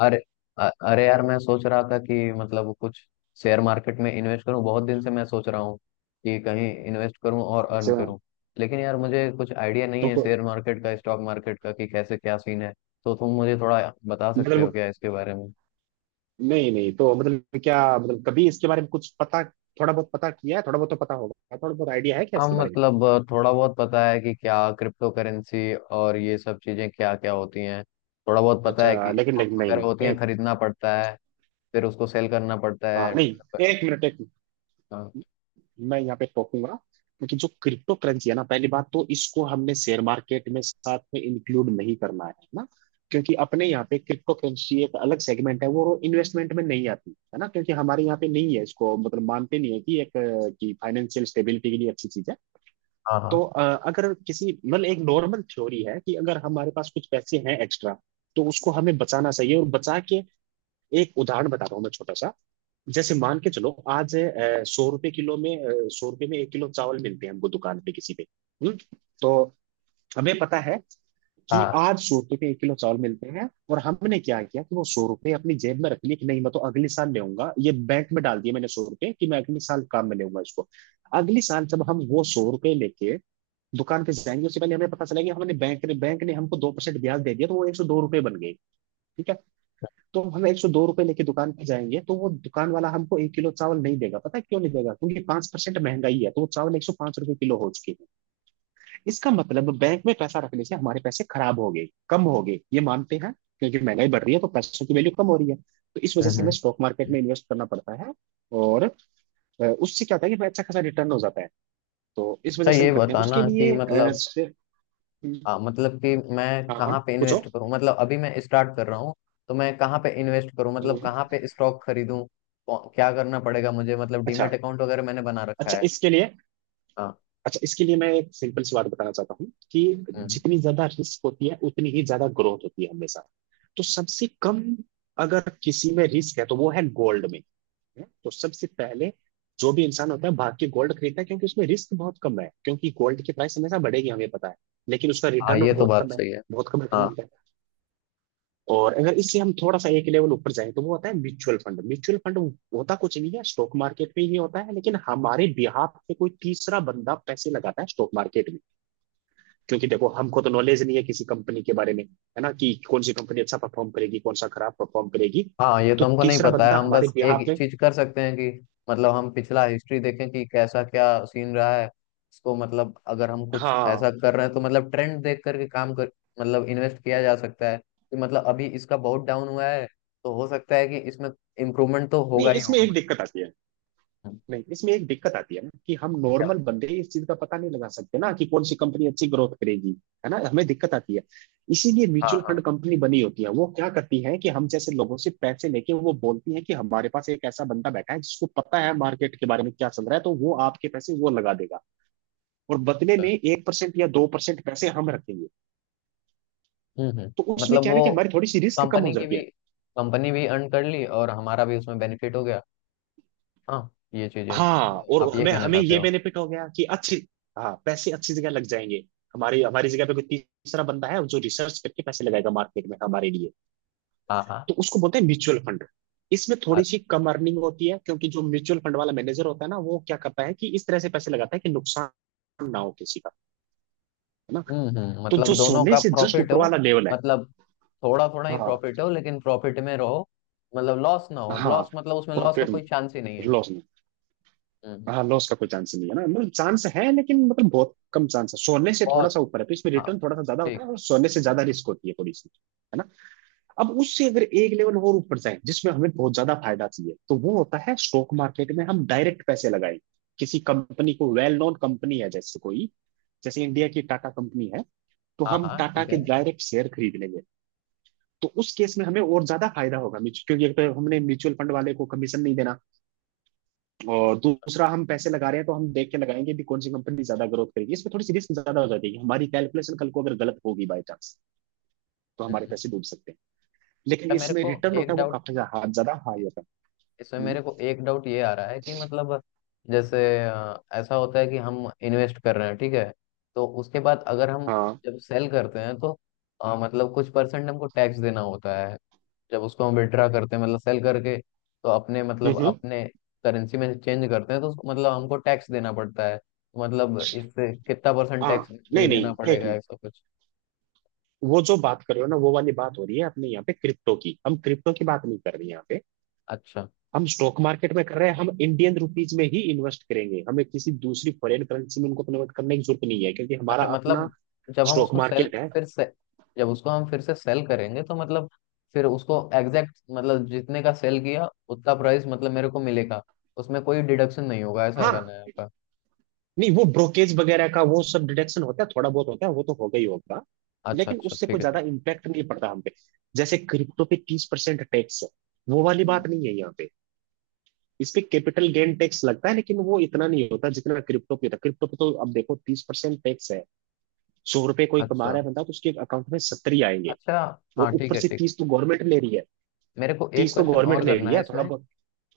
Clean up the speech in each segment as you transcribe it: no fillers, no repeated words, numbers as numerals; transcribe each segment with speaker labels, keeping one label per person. Speaker 1: अरे। अरे यार, मैं सोच रहा था कि मतलब कुछ शेयर मार्केट में इन्वेस्ट करूं। बहुत दिन से मैं सोच रहा हूं कि कहीं इन्वेस्ट करूं और अर्न
Speaker 2: अच्छा।
Speaker 1: करूं। लेकिन यार मुझे कुछ आइडिया नहीं
Speaker 2: तो
Speaker 1: है
Speaker 2: को-
Speaker 1: शेयर मार्केट का, स्टॉक मार्केट का, कि कैसे क्या सीन है। तो तुम मुझे थोड़ा बता सकते हो
Speaker 2: मतलब
Speaker 1: क्या इसके बारे में।
Speaker 2: नहीं नहीं, तो मतलब क्या मतलब कभी इसके बारे में कुछ पता, थोड़ा बहुत पता किया है, थोड़ा बहुत तो पता होगा, थोड़ा बहुत आइडिया है क्या
Speaker 1: हाँ
Speaker 2: इसके बारे में?
Speaker 1: मतलब थोड़ा बहुत पता है कि क्या क्रिप्टो करेंसी और ये सब चीजें क्या क्या होती हैं। थोड़ा बहुत पता है
Speaker 2: अच्छा,
Speaker 1: कि
Speaker 2: लेकिन
Speaker 1: स्टॉक्स
Speaker 2: लेकिन नहीं
Speaker 1: वगैरह होती
Speaker 2: नहीं,
Speaker 1: हैं,
Speaker 2: एक
Speaker 1: खरीदना पड़ता है, फिर उसको सेल करना पड़ता
Speaker 2: हाँ
Speaker 1: है
Speaker 2: नहीं,
Speaker 1: मतलब।
Speaker 2: एक मिनट एक मिनट,
Speaker 1: अ,
Speaker 2: मैं यहाँ पे टोकूंगा। क्योंकि जो क्रिप्टो करेंसी है ना, पहली बात तो इसको हमने शेयर मार्केट में साथ में इंक्लूड नहीं करना है ना। क्योंकि अपने यहाँ पे क्रिप्टो करेंसी एक अलग सेगमेंट है, वो इन्वेस्टमेंट में नहीं आती है ना, क्योंकि हमारे यहाँ पे नहीं है इसको, मतलब मानते नहीं है कि एक कि फाइनेंशियल स्टेबिलिटी के लिए अच्छी चीज है।
Speaker 1: हाँ हाँ
Speaker 2: तो अगर किसी मतलब एक नॉर्मल थ्योरी है कि अगर हमारे पास कुछ पैसे हैं एक्स्ट्रा, तो उसको हमें बचाना चाहिए, और बचा के एक उदाहरण बता रहा हूँ मैं छोटा सा। जैसे मान के चलो, आज सौ रुपए किलो में, सौ रुपए में एक किलो चावल मिलते हैं हमको दुकान पे किसी पे। हुँ? तो हमें पता है कि
Speaker 1: हाँ।
Speaker 2: आज सौ रुपए के एक किलो चावल मिलते हैं, और हमने क्या किया कि वो सौ रुपए अपनी जेब में रख लिए कि नहीं मैं तो अगले साल लेऊंगा, ये बैंक में डाल दिए मैंने सौ रुपए कि मैं अगले साल काम में लेऊंगा इसको। अगले साल जब हम वो सौ रुपए लेके दुकान पे जाएंगे, उससे पहले हमें पता चला कि हमने बैंक ने हमको 2% ब्याज दे दिया, तो वो 102 रुपये बन गए। ठीक है? तो हम 102 रुपये लेके दुकान पे जाएंगे, तो वो दुकान वाला हमको एक किलो चावल नहीं देगा। पता है क्यों नहीं देगा? क्योंकि 5% महंगाई है, तो वो चावल 105 रुपये किलो हो चुके। इसका मतलब बैंक में पैसा रखने से हमारे पैसे खराब हो गए, कम हो गए, ये मानते हैं। क्योंकि महंगाई बढ़ रही है तो पैसों की वैल्यू कम हो रही है। तो इस वजह
Speaker 1: हम्म
Speaker 2: से हमें
Speaker 1: हम्म।
Speaker 2: स्टॉक मार्केट में इन्वेस्ट करना पड़ता है। और उससे क्या होता है कि हमें अच्छा खासा रिटर्न हो जाता है। तो इस
Speaker 1: तो
Speaker 2: वजह से हम
Speaker 1: ये
Speaker 2: करते हैं, उसके
Speaker 1: बताना कि
Speaker 2: लिए
Speaker 1: मतलब मतलब कि मैं
Speaker 2: हाँ हाँ
Speaker 1: कहाँ पे
Speaker 2: पूछो।
Speaker 1: इन्वेस्ट करूँ, मतलब अभी मैं स्टार्ट कर रहा हूँ। तो मैं कहाँ पे इन्वेस्ट करूँ, मतलब
Speaker 2: हम्म,
Speaker 1: कहाँ पे स्टॉक खरीदूँ। क्या करना पड़ेगा मुझे, मतलब
Speaker 2: अच्छा
Speaker 1: डीमेट अकाउंट वगैरह मैंने बना रखा
Speaker 2: अच्छा
Speaker 1: है।
Speaker 2: इसके लिए,
Speaker 1: हाँ।
Speaker 2: अच्छा इसके लिए मैं एक सिंपल सी बात बताना चाहता हूँ कि
Speaker 1: हम्म।
Speaker 2: जितनी ज्यादा रिस्क होती है उतनी ही ज्यादा ग्रोथ होती है हमेशा। तो सबसे कम अगर किसी में रिस्क है तो वो है गोल्ड में। है? तो सबसे पहले जो भी इंसान होता है, भाग के गोल्ड खरीदता है, क्योंकि उसमें रिस्क बहुत कम है, क्योंकि गोल्ड की प्राइस हमेशा बढ़ेगी हमें पता है। लेकिन उसका
Speaker 1: हाँ
Speaker 2: रिटर्न
Speaker 1: ये तो
Speaker 2: बहुत
Speaker 1: बात
Speaker 2: कम है,
Speaker 1: सही है।
Speaker 2: बहुत कम रिटर्न
Speaker 1: हाँ।
Speaker 2: मिलता है। और अगर इससे हम थोड़ा सा एक लेवल ऊपर जाएं तो वो होता है म्यूचुअल फंड। म्यूचुअल फंड होता कुछ नहीं है, स्टॉक मार्केट में ही होता है, लेकिन हमारे बिहाफ पे कोई तीसरा बंदा पैसे लगाता है स्टॉक मार्केट में। क्योंकि देखो, हमको तो नॉलेज नहीं है किसी कंपनी के बारे में है ना, कि कौन सी कंपनी अच्छा परफॉर्म करेगी, कौन सा खराब परफॉर्म करेगी।
Speaker 1: हाँ ये तो
Speaker 2: तो
Speaker 1: हमको नहीं
Speaker 2: तीसरा
Speaker 1: पता है,
Speaker 2: बंदा
Speaker 1: हम
Speaker 2: हमारे
Speaker 1: बस एक
Speaker 2: बिहाफ में,
Speaker 1: चीज कर सकते हैं कि मतलब हम पिछला हिस्ट्री देखें कि कैसा क्या सीन रहा है। इसको मतलब अगर हम कुछ ऐसा
Speaker 2: हाँ,
Speaker 1: कर रहे हैं तो मतलब ट्रेंड देख करके काम कर, मतलब इन्वेस्ट किया जा सकता है कि मतलब अभी इसका बहुत डाउन हुआ है तो हो सकता है कि इसमें इम्प्रूवमेंट तो
Speaker 2: नहीं
Speaker 1: होगा ही
Speaker 2: इसमें
Speaker 1: होगा
Speaker 2: एक
Speaker 1: मतलब।
Speaker 2: दिक्कत आती है, नहीं इसमें एक दिक्कत आती है ना कि हम
Speaker 1: क्या-
Speaker 2: नॉर्मल बंदे इस चीज का पता नहीं लगा सकते ना कि कौन सी कंपनी अच्छी ग्रोथ करेगी। है ना, हमें दिक्कत आती है। इसीलिए
Speaker 1: हाँ
Speaker 2: म्यूचुअल
Speaker 1: हाँ।
Speaker 2: फंड कंपनी बनी होती है। वो क्या करती है कि हम जैसे लोगों से पैसे लेके वो बोलती है कि हमारे पास एक ऐसा बंदा बैठा है जिसको पता है मार्केट के बारे में क्या चल रहा है, तो वो आपके पैसे वो लगा देगा। और बदले में
Speaker 1: अच्छा।
Speaker 2: 1% या 2% पैसे हम रखेंगे। तो उसमें
Speaker 1: मतलब
Speaker 2: क्या है
Speaker 1: वो
Speaker 2: ना कि हमारी थोड़ी सी रिस्क कम हो
Speaker 1: कंपनी की
Speaker 2: जाती
Speaker 1: भी,
Speaker 2: है।
Speaker 1: कंपनी भी अर्न कर ली और हमारा भी उसमें बेनिफिट हो गया। हाँ, ये चीजें
Speaker 2: हाँ और
Speaker 1: आप ये
Speaker 2: हमें
Speaker 1: कहना
Speaker 2: हमें
Speaker 1: चाहते
Speaker 2: ये
Speaker 1: हो।
Speaker 2: बेनिफिट हो गया कि अच्छी, हाँ पैसे अच्छी जगह लग जाएंगे। हमारी हमारी जगह पे कोई तीसरा बंदा है जो रिसर्च करके पैसे लगाएगा मार्केट में हमारे लिए।
Speaker 1: हाँ हाँ।
Speaker 2: तो उसको बोलते हैं म्यूचुअल फंड। इसमें थोड़ी सी कम अर्निंग होती है, क्योंकि जो म्यूचुअल फंड वाला मैनेजर होता है ना, वो क्या करता है कि इस तरह से पैसे लगाता है कि नुकसान ना हो किसी का, है ना। तो जो
Speaker 1: मतलब दोनों
Speaker 2: सोने
Speaker 1: का
Speaker 2: से जस्ट
Speaker 1: प्रॉफिट
Speaker 2: ऊपर
Speaker 1: हो।
Speaker 2: वाला लेवल है,
Speaker 1: मतलब थोड़ा थोड़ा ही
Speaker 2: हाँ
Speaker 1: प्रॉफिट हो लेकिन प्रॉफिट में रहो। मतलब लॉस ना हो,
Speaker 2: हाँ,
Speaker 1: लॉस मतलब उसमें लॉस का
Speaker 2: प्रॉफिट
Speaker 1: कोई चांस ही नहीं है।
Speaker 2: लॉस,
Speaker 1: हम्म।
Speaker 2: हाँ लॉस का कोई चांस नहीं है ना, मतलब चांस है लेकिन मतलब बहुत कम चांस है, सोने से थोड़ा
Speaker 1: बहुत।
Speaker 2: सा ऊपर है तो इसमें
Speaker 1: हाँ
Speaker 2: रिटर्न थोड़ा सा ज्यादा होता
Speaker 1: ठीक।
Speaker 2: है और सोने से ज्यादा रिस्क होती है थोड़ी सी, है ना। अब उससे अगर एक लेवल और ऊपर जाए जिसमें हमें बहुत ज्यादा फायदा चाहिए, तो वो होता है स्टॉक मार्केट में हम डायरेक्ट पैसे लगाएं किसी कंपनी को, वेल नोन कंपनी है जैसे कोई, जैसे इंडिया की टाटा कंपनी है। तो
Speaker 1: हाँ
Speaker 2: हम
Speaker 1: हाँ
Speaker 2: टाटा
Speaker 1: ठीक
Speaker 2: के
Speaker 1: है।
Speaker 2: डायरेक्ट शेयर खरीद लेंगे। तो उस केस में हमें और ज्यादा फायदा होगा, क्योंकि एक तो हमने म्यूचुअल फंड वाले को कमीशन नहीं देना, और दूसरा हम पैसे लगा रहे हैं तो हम देख के लगाएंगे भी कौन सी कंपनी ज्यादा ग्रोथ करेगी। इसमें थोड़ी सी रिस्क ज्यादा हो जाती है, हमारी कैलकुलेशन कल को अगर गलत होगी बाई चांस, तो
Speaker 1: हम्म
Speaker 2: हमारे
Speaker 1: हम्म।
Speaker 2: पैसे डूब सकते हैं। लेकिन
Speaker 1: अच्छा मेरे
Speaker 2: इसमें
Speaker 1: को
Speaker 2: रिटर्न होता
Speaker 1: एक
Speaker 2: है वो
Speaker 1: डाउट,
Speaker 2: काफी ज्यादा, हाँ, ज्यादा हाई होता
Speaker 1: इसमें
Speaker 2: है। हम्म,
Speaker 1: मेरे को एक डाउट ये आ रहा है कि मतलब जैसे ऐसा होता है कि हम इन्वेस्ट कर रहे हैं ठीक है। तो उसके बाद अगर हम
Speaker 2: हाँ,
Speaker 1: जब सेल करते हैं तो मतलब कुछ परसेंट हमको टैक्स देना होता है। जब उसको हम विड्रा करते हैं, मतलब सेल करके तो अपने, मतलब
Speaker 2: हम्म,
Speaker 1: अपने करेंसी में चेंज करते हैं तो उसको मतलब हमको टैक्स देना पड़ता है, तो मतलब इससे कितना परसेंट
Speaker 2: हाँ,
Speaker 1: टैक्स मुझे
Speaker 2: नहीं
Speaker 1: देना
Speaker 2: नहीं एक
Speaker 1: पड़ेगा
Speaker 2: मिनट,
Speaker 1: ऐसा कुछ।
Speaker 2: वो जो बात कर रहे हो ना वो वाली बात हो रही है अपने यहाँ पे क्रिप्टो की, हम क्रिप्टो की बात नहीं कर रहे हैं यहाँ पे,
Speaker 1: अच्छा।
Speaker 2: हम स्टॉक मार्केट में कर रहे हैं। हम इंडियन रुपीज में ही इन्वेस्ट करेंगे, हमें किसी दूसरी फॉरेन करेंसी में उनको कन्वर्ट करने की जरूरत नहीं है क्योंकि हमारा
Speaker 1: अच्छा
Speaker 2: अपना
Speaker 1: मतलब जब हम
Speaker 2: स्टॉक
Speaker 1: उसको सेल,
Speaker 2: मार्केट है।
Speaker 1: फिर से जब उसको हम फिर से सेल करेंगे तो मतलब फिर उसको एग्जैक्ट मतलब जितने का सेल किया उतना प्राइस मतलब मेरे को मिलेगा, उसमें कोई डिडक्शन नहीं होगा, ऐसा करना
Speaker 2: हाँ,
Speaker 1: है आपका।
Speaker 2: नहीं वो ब्रोकेज वगैरह का वो सब डिडक्शन होता है, थोड़ा बहुत होता है वो तो होगा ही होगा,
Speaker 1: अच्छा
Speaker 2: लेकिन
Speaker 1: अच्छा,
Speaker 2: उससे
Speaker 1: ठीक
Speaker 2: कोई
Speaker 1: है
Speaker 2: ज्यादा
Speaker 1: ठीक।
Speaker 2: इम्पैक्ट नहीं पड़ता हम पे। जैसे क्रिप्टो पे 30% टैक्स है, वो वाली बात
Speaker 1: हम्म।
Speaker 2: नहीं है यहाँ पे। इस पे कैपिटल गेन टैक्स लगता है, लेकिन वो इतना नहीं होता जितना क्रिप्टो पे होता है। क्रिप्टो पे तो अब देखो 30% टैक्स है, सौ रुपए कोई कमा
Speaker 1: अच्छा।
Speaker 2: रहा है बंदा तो उसके अकाउंट में सत्तर ही आएंगे,
Speaker 1: अच्छा।
Speaker 2: और
Speaker 1: हाँ ठीक
Speaker 2: ऊपर
Speaker 1: है,
Speaker 2: से
Speaker 1: ठीक।
Speaker 2: तीस तो गवर्नमेंट ले रही है,
Speaker 1: मेरे को एक
Speaker 2: तीस तो
Speaker 1: क्वेश्चन
Speaker 2: गवर्नमेंट
Speaker 1: और
Speaker 2: ले
Speaker 1: करना
Speaker 2: रही
Speaker 1: है
Speaker 2: है थोड़ा
Speaker 1: इसमें,
Speaker 2: बहुत।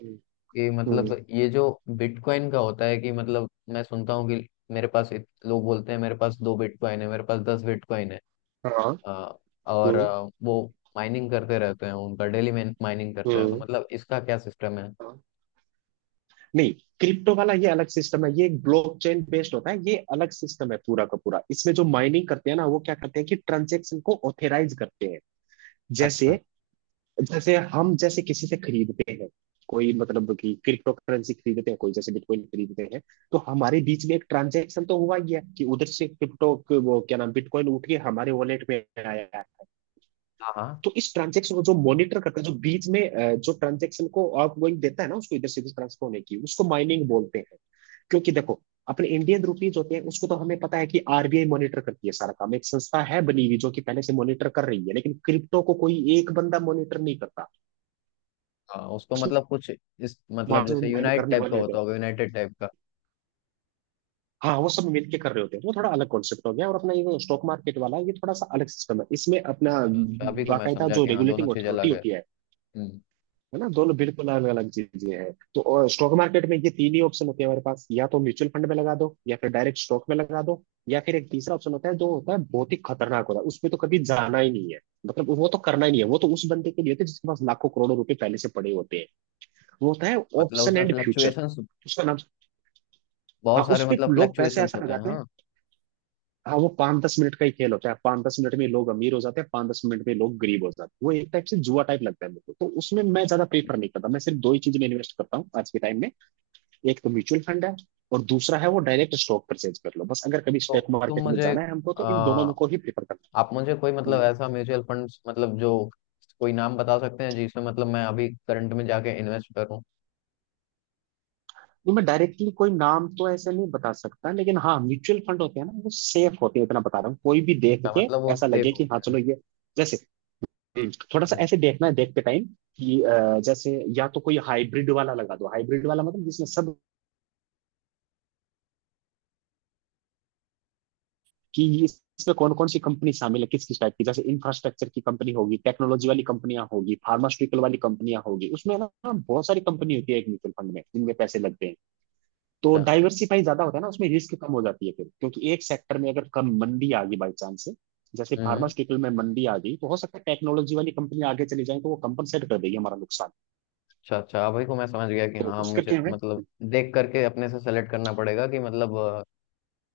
Speaker 2: हम्म,
Speaker 1: कि मतलब
Speaker 2: हम्म,
Speaker 1: ये जो बिटकॉइन का होता है कि मतलब मैं सुनता हूँ कि मेरे पास लोग बोलते हैं मेरे पास दो बिटकॉइन है, मेरे पास दस बिटकॉइन है।
Speaker 2: हाँ,
Speaker 1: अ, और
Speaker 2: हम्म,
Speaker 1: वो माइनिंग करते रहते हैं उनका डेली, माइनिंग करते हैं तो
Speaker 2: हम्म,
Speaker 1: मतलब इसका क्या सिस्टम है।
Speaker 2: नहीं, क्रिप्टो वाला ये अलग सिस्टम है, ये एक ब्लॉकचेन बेस्ड होता है, ये अलग सिस्टम है पूरा का पूरा। इसमें जो माइनिंग करते हैं ना, वो क्या करते हैं कि ट्रांजेक्शन को ऑथराइज करते हैं।
Speaker 1: अच्छा।
Speaker 2: जैसे, जैसे हम जैसे किसी से खरीदते हैं, कोई मतलब कि क्रिप्टो करेंसी खरीदते हैं, कोई जैसे बिटकॉइन खरीदते हैं, तो हमारे बीच में एक ट्रांजेक्शन तो हुआ ही है कि उधर से क्रिप्टो, वो क्या नाम, बिटकॉइन उठ के हमारे वॉलेट में आया है।
Speaker 1: हाँ हाँ
Speaker 2: तो इस ट्रांजेक्शन को जो मॉनिटर करता है, जो बीच में जो ट्रांजेक्शन को आप वही देता है ना, उसको इधर से इधर ट्रांसफर होने की, उसको माइनिंग बोलते हैं। क्योंकि देखो, अपने इंडियन रुपीज होते हैं उसको तो हमें पता है कि आरबीआई मॉनिटर करती है सारा काम, एक संस्था है बनी हुई जो कि पहले से मॉनिटर कर रही है, लेकिन क्रिप्टो को कोई एक बंदा मॉनिटर नहीं करता,
Speaker 1: हाँ। उसको मतलब कुछ इस
Speaker 2: वहां
Speaker 1: मतलब
Speaker 2: से वो
Speaker 1: जैसे
Speaker 2: माइन
Speaker 1: यूनाइट
Speaker 2: करने
Speaker 1: टाइप का
Speaker 2: वाले होते
Speaker 1: होता
Speaker 2: हैं।
Speaker 1: होगा, यूनाइटेड टाइप का।
Speaker 2: हाँ वो सब मिलके कर रहे होते हैं, वो थोड़ा अलग कॉन्सेप्ट हो गया, और अपना ये स्टॉक मार्केट वाला ये थोड़ा सा अलग सिस्टम है, इसमें अपना
Speaker 1: अच्छा अच्छा, अभी को मैं
Speaker 2: बाकायदा
Speaker 1: समझा
Speaker 2: जो
Speaker 1: कि हाँ दोनों
Speaker 2: रेगुलेटिंग
Speaker 1: चीज
Speaker 2: अथॉरिटी
Speaker 1: अलग है।
Speaker 2: होती है
Speaker 1: हम्म।
Speaker 2: है ना। दोनों बिल्कुल अलग अलग चीजें हैं। तो स्टॉक मार्केट में ये तीन ही ऑप्शन होते हैं हमारे पास, या तो म्यूचुअल फंड में लगा दो, या फिर डायरेक्ट स्टॉक में लगा दो, या फिर एक तीसरा ऑप्शन होता है जो होता है बहुत ही खतरनाक होता है, उसमें तो कभी जाना ही नहीं है, मतलब वो तो करना ही नहीं है, वो तो उस बंदे के लिए होता है जिसके पास लाखों करोड़ों रुपए पहले से पड़े होते हैं। वो होता है
Speaker 1: मतलब
Speaker 2: ऑप्शन
Speaker 1: उसमें
Speaker 2: एंड फ्यूचर,
Speaker 1: फ्लक्चुएशंस,
Speaker 2: उसका नाम। हाँ
Speaker 1: बहुत सारे
Speaker 2: उस पे
Speaker 1: मतलब
Speaker 2: लोग पैसे
Speaker 1: फ्लक्चुएशंस
Speaker 2: ऐसा
Speaker 1: होते हैं
Speaker 2: लगाते हैं,
Speaker 1: हाँ।
Speaker 2: हाँ वो पाँच दस मिनट का ही खेल होता है, पाँच दस मिनट में लोग अमीर हो जाते हैं, पाँच दस मिनट में लोग गरीब हो जाते हैं। वो एक टाइप से जुआ टाइप लगता है मेरे को, तो उसमें मैं ज्यादा प्रीफर नहीं करता। मैं सिर्फ दो ही चीज में इन्वेस्ट करता हूँ आज के टाइम में, एक तो म्यूचुअल फंड है, और दूसरा है वो डायरेक्ट स्टॉक परचेज कर लो बस। अगर कभी
Speaker 1: तो
Speaker 2: स्टॉक
Speaker 1: तुम
Speaker 2: मार्केट में
Speaker 1: मुझे
Speaker 2: जाना है हमको तो
Speaker 1: आ,
Speaker 2: इन दोनों में को ही प्रीफर करना
Speaker 1: आप मुझे कोई
Speaker 2: है।
Speaker 1: मतलब
Speaker 2: हम्म।
Speaker 1: ऐसा म्यूचुअल फंड्स मतलब जो कोई नाम बता सकते हैं जिसमें मतलब मैं अभी करंट में जाके इन्वेस्ट करूं।
Speaker 2: तो मैं डायरेक्टली कोई नाम तो ऐसे नहीं बता सकता, लेकिन हाँ म्यूचुअल फंड होते हैं ना वो सेफ होते हैं इतना बता रहा हूँ, कोई भी देख
Speaker 1: अच्छा
Speaker 2: के
Speaker 1: मतलब वो
Speaker 2: ऐसा
Speaker 1: सेफ
Speaker 2: लगे कि
Speaker 1: होते
Speaker 2: हाँ
Speaker 1: हैं।
Speaker 2: चलो ये, जैसे, थोड़ा सा
Speaker 1: हम्म।
Speaker 2: ऐसे देखना है देखते टाइम कि जैसे या तो कोई हाइब्रिड वाला लगा दो, हाइब्रिड वाला मतलब जिसमें सब कि इसमें कौन कौन सी कंपनी शामिल है, किस किस टाइप की। जैसे इंफ्रास्ट्रक्चर की कंपनी होगी, टेक्नोलॉजी वाली कंपनियां होगी, फार्मास्यूटिकल वाली कंपनियां होगी। उसमें ना बहुत सारी कंपनी होती है एक म्यूचुअल फंड में, जिनमें पैसे लगते हैं। तो
Speaker 1: अच्छा।
Speaker 2: डाइवर्सिफाई ज्यादा होता है ना उसमें, रिस्क कम हो जाती है फिर, क्योंकि एक सेक्टर में अगर कम मंदी आ गई बाई चांस से। जैसे
Speaker 1: हम्म।
Speaker 2: फार्मास्यूटिकल में मंदी आ गई, तो हो सकता है टेक्नोलॉजी वाली कंपनी आगे चली जाए, तो वो कंपनसेट कर देगी हमारा नुकसान।
Speaker 1: अच्छा अच्छा, अब वही को मैं समझ गया कि
Speaker 2: तो
Speaker 1: हाँ
Speaker 2: उस
Speaker 1: मुझे
Speaker 2: करके हमें।
Speaker 1: मतलब देख करके अपने से सेलेक्ट करना पड़ेगा कि मतलब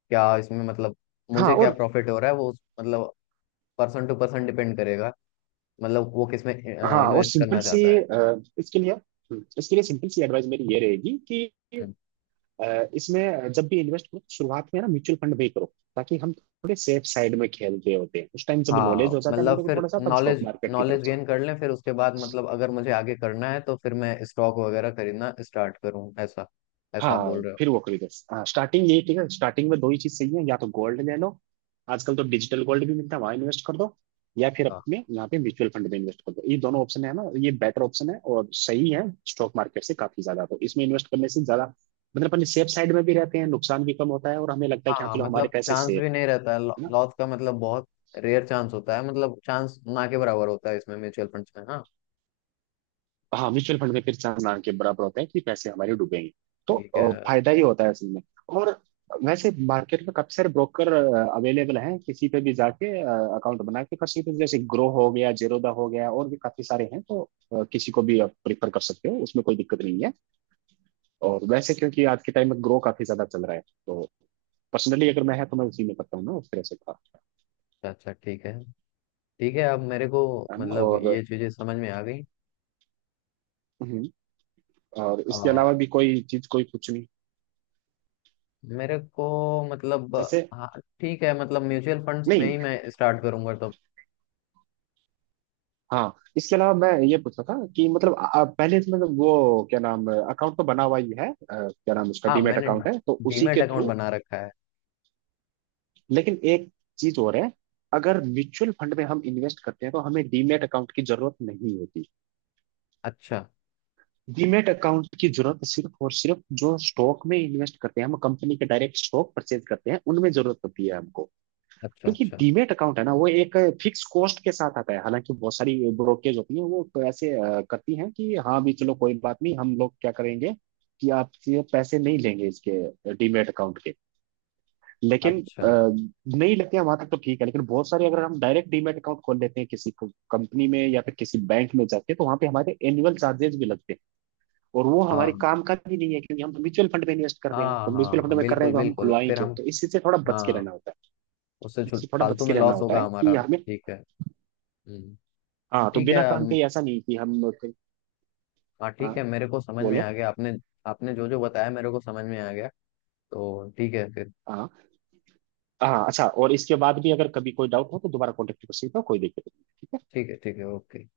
Speaker 1: क्या इसमें मतलब
Speaker 2: हाँ
Speaker 1: मुझे क्या
Speaker 2: और
Speaker 1: प्रॉफिट हो रहा है वो मतलब पर्सन टू पर्सन डिपेंड करेगा, मतलब वो किसमें
Speaker 2: हाँ,
Speaker 1: इन्वेस्ट
Speaker 2: सिंपल
Speaker 1: करना
Speaker 2: सी
Speaker 1: चाहता है।
Speaker 2: इसके लिए सिंपल सी एडवाइस मेरी ये रहेगी कि
Speaker 1: हम्म।
Speaker 2: इसमें जब भी इन्वेस्ट करो तो शुरुआत में ना म्यूचुअल फंड में ही करो, ताकि हम थोड़े सेफ साइड में खेल रहे होते हैं उस टाइम। जब
Speaker 1: हाँ
Speaker 2: नॉलेज हो जाता है
Speaker 1: मतलब
Speaker 2: बंदे को
Speaker 1: फिर
Speaker 2: थोड़ा सा, तब स्टॉक
Speaker 1: नॉलेज,
Speaker 2: मार्केट की तरफ
Speaker 1: नॉलेज
Speaker 2: जाओ।
Speaker 1: गेन कर लें फिर उसके बाद मतलब अगर मुझे आगे करना है तो फिर मैं स्टॉक वगैरह खरीदना स्टार्ट करूँ, ऐसा ऐसा आप
Speaker 2: हाँ,
Speaker 1: बोल रहे हो।
Speaker 2: फिर वो खरीदो। हाँ, स्टार्टिंग यही ठीक है। स्टार्टिंग में दो ही चीज सही है, या तो गोल्ड ले लो। आजकल तो डिजिटल गोल्ड भी मिलता है, वहां इन्वेस्ट कर दो। या फिर
Speaker 1: हाँ।
Speaker 2: अपने यहाँ पे म्यूचुअल फंड में इन्वेस्ट कर दो। ये दोनों ऑप्शन है ना, ये बेटर ऑप्शन है और सही है स्टॉक मार्केट से काफी ज्यादा। तो इसमें इन्वेस्ट करने से ज्यादा मतलब अपने सेफ साइड में भी रहते हैं, नुकसान भी कम होता है और हमें लगता है
Speaker 1: हाँ
Speaker 2: कि हाँ
Speaker 1: हाँ,
Speaker 2: चलो हमारे
Speaker 1: मतलब
Speaker 2: पैसे
Speaker 1: चांस
Speaker 2: सेफ
Speaker 1: भी नहीं रहता है
Speaker 2: है।
Speaker 1: लॉस का, मतलब बहुत रेयर चांस होता है, मतलब चांस ना के बराबर होता है इसमें म्यूचुअल फंड्स में हाँ।
Speaker 2: हाँ, म्यूचुअल फंड में फिर चांस ना के बराबर होते हैं कि पैसे हमारे डूबेंगे। तो
Speaker 1: ठीक है।
Speaker 2: फायदा ही होता है असल में। और वैसे मार्केट में काफी सारे ब्रोकर अवेलेबल हैं, किसी पे भी जाके अकाउंट बना के कर सकते हो। जैसे ग्रो हो गया, जेरोदा हो गया, और भी काफी सारे हैं। तो किसी को भी आप प्रिफर कर सकते हो, उसमें कोई दिक्कत नहीं है। और वैसे क्योंकि आज के टाइम में ग्रो काफी ज्यादा चल रहा है, तो पर्सनली अगर मैं है तो मैं उसी में करता हूँ ना, उस तरह से था।
Speaker 1: अच्छा अच्छा ठीक है, ठीक है। अब मेरे को
Speaker 2: है ना।
Speaker 1: मतलब ये चीजें समझ में आ गई।
Speaker 2: हम्म, और
Speaker 1: आ,
Speaker 2: इसके अलावा भी कोई चीज, कोई कुछ नहीं
Speaker 1: मेरे को मतलब
Speaker 2: जैसे?
Speaker 1: हाँ ठीक है मतलब म्यूचुअल फंड्स में
Speaker 2: नहीं,
Speaker 1: ही मैं स्टार्ट करूंगा तो।
Speaker 2: हाँ इसके अलावा मैं ये पूछ रहा था कि मतलब पहले इसमें तो वो क्या नाम अकाउंट तो बना हुआ ही है, क्या नाम उसका
Speaker 1: हाँ
Speaker 2: डीमैट
Speaker 1: मैंने
Speaker 2: अकाउंट है, तो उसी
Speaker 1: डीमैट
Speaker 2: के
Speaker 1: अकाउंट
Speaker 2: थ्रू।
Speaker 1: बना रखा है।
Speaker 2: लेकिन एक चीज और है। अगर म्यूचुअल फंड में हम इन्वेस्ट करते हैं तो हमें डीमैट अकाउंट की जरूरत नहीं होती।
Speaker 1: अच्छा।
Speaker 2: डीमैट अकाउंट की जरूरत सिर्फ और सिर्फ जो स्टॉक में इन्वेस्ट करते हैं, हम कंपनी के डायरेक्ट स्टॉक परचेज करते हैं, उनमें जरूरत होती है हमको।
Speaker 1: अच्छा।
Speaker 2: क्योंकि
Speaker 1: अच्छा
Speaker 2: डीमेट अकाउंट है ना, वो एक फिक्स कॉस्ट के साथ आता है। हालांकि बहुत सारी ब्रोकरेज होती है, वो तो ऐसे करती हैं कि हाँ भी चलो कोई बात नहीं, हम लोग क्या करेंगे कि आपसे पैसे नहीं लेंगे इसके डीमेट अकाउंट के। लेकिन
Speaker 1: अच्छा।
Speaker 2: नहीं लेते हैं वहां तक तो ठीक है। लेकिन बहुत सारे अगर हम डायरेक्ट डीमेट अकाउंट खोल लेते हैं किसी कंपनी में या फिर किसी बैंक में जाके, तो वहां पे हमारे एनुअल चार्जेस भी लगते हैं। और वो हमारे
Speaker 1: हाँ
Speaker 2: काम का भी नहीं है, क्योंकि हम तो म्यूचुअल फंड में इन्वेस्ट कर रहे हैं।
Speaker 1: हाँ
Speaker 2: तो
Speaker 1: हाँ
Speaker 2: म्यूचुअल फंड
Speaker 1: हाँ,
Speaker 2: में कर रहे
Speaker 1: बिल्कुल
Speaker 2: हैं तो हम
Speaker 1: बिल्कुल।
Speaker 2: खुलवाएं
Speaker 1: फिर
Speaker 2: क्यों?
Speaker 1: हम
Speaker 2: तो इसी से थोड़ा बच के
Speaker 1: हाँ
Speaker 2: रहना होता है।
Speaker 1: उससे
Speaker 2: इससे थोड़ा
Speaker 1: फालतू
Speaker 2: बच के
Speaker 1: में
Speaker 2: रहना
Speaker 1: लॉस
Speaker 2: होता
Speaker 1: होगा
Speaker 2: है कि
Speaker 1: हमारा,
Speaker 2: हमें,
Speaker 1: ठीक है। हम्म।
Speaker 2: हाँ तो
Speaker 1: ठीक है।
Speaker 2: बिना काम के ही ऐसा नहीं कि हम लोग-।
Speaker 1: हाँ
Speaker 2: हाँ
Speaker 1: ठीक है मेरे को समझ में
Speaker 2: बोलो।
Speaker 1: आ गया, आपने आपने जो जो बताया मेरे को समझ में आ गया, तो ठीक है फिर।
Speaker 2: हाँ हाँ, अच्छा। और इसके बाद भी अगर कभी कोई डाउट हो तो दोबारा कॉन्टेक्ट कर सकते हो, कोई दिक्कत नहीं, ठीक है।
Speaker 1: ठीक है। ठीक है ओके।